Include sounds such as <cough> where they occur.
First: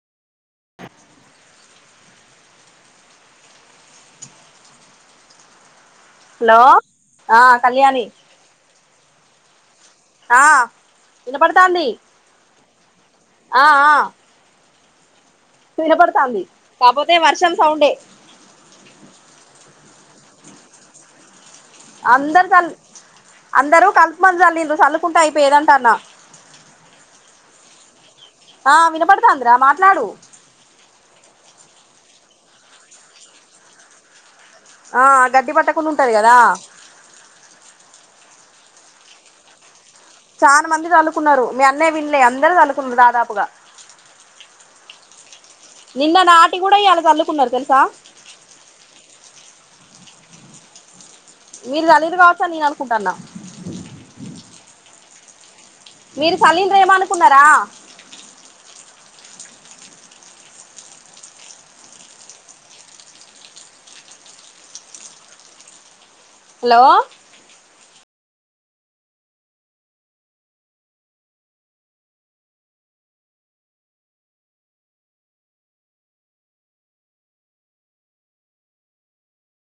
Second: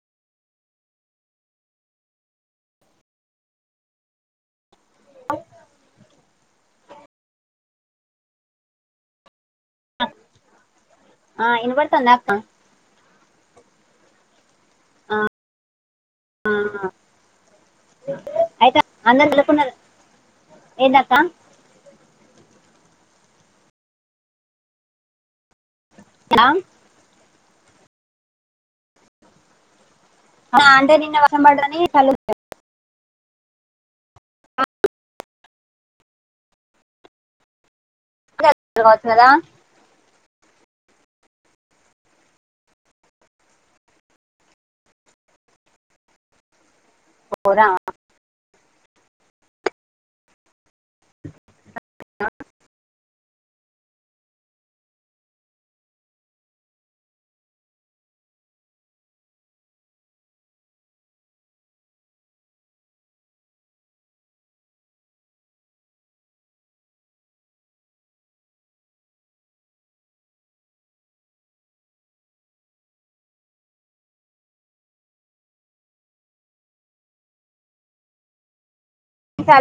<inaudible> అవ్ హలో! ఆ కళ్యాణి ఆ ఆ విన్నపడతాంది వినపడుతుందా అక్క ఆ ఆ వినపడతాంది కాపోతే వర్షం సౌండే ఏంది అక్క అందరు చల్ అందరూ కల్ప్ మందు చల్లరిన్రు చల్లుకుంటూ అయిపోయేదంటాన్న ఓకే నా ఆ వినపడతాందరా మాట్లాడు ఆ అంటే నిన్న వర్షం పడదని చలు ఆ గడ్డి పట్టకుండా ఉంటాది కదా కత్తెర కావచ్చు కదా చాలా మంది చలుకున్నారు మీ అన్నయ్య వినలే అందరూ చలుకున్నారు దాదాపుగా నిన్న నాటి కూడా ఇయాలా చల్లుకున్నారు పోరా. తెలుసా మీరు చల్లిరు కావచ్చా అని నేను అనుకుంటాన్నా మీరు చల్లిండి రేమో అనుకున్నారా హలో చాలా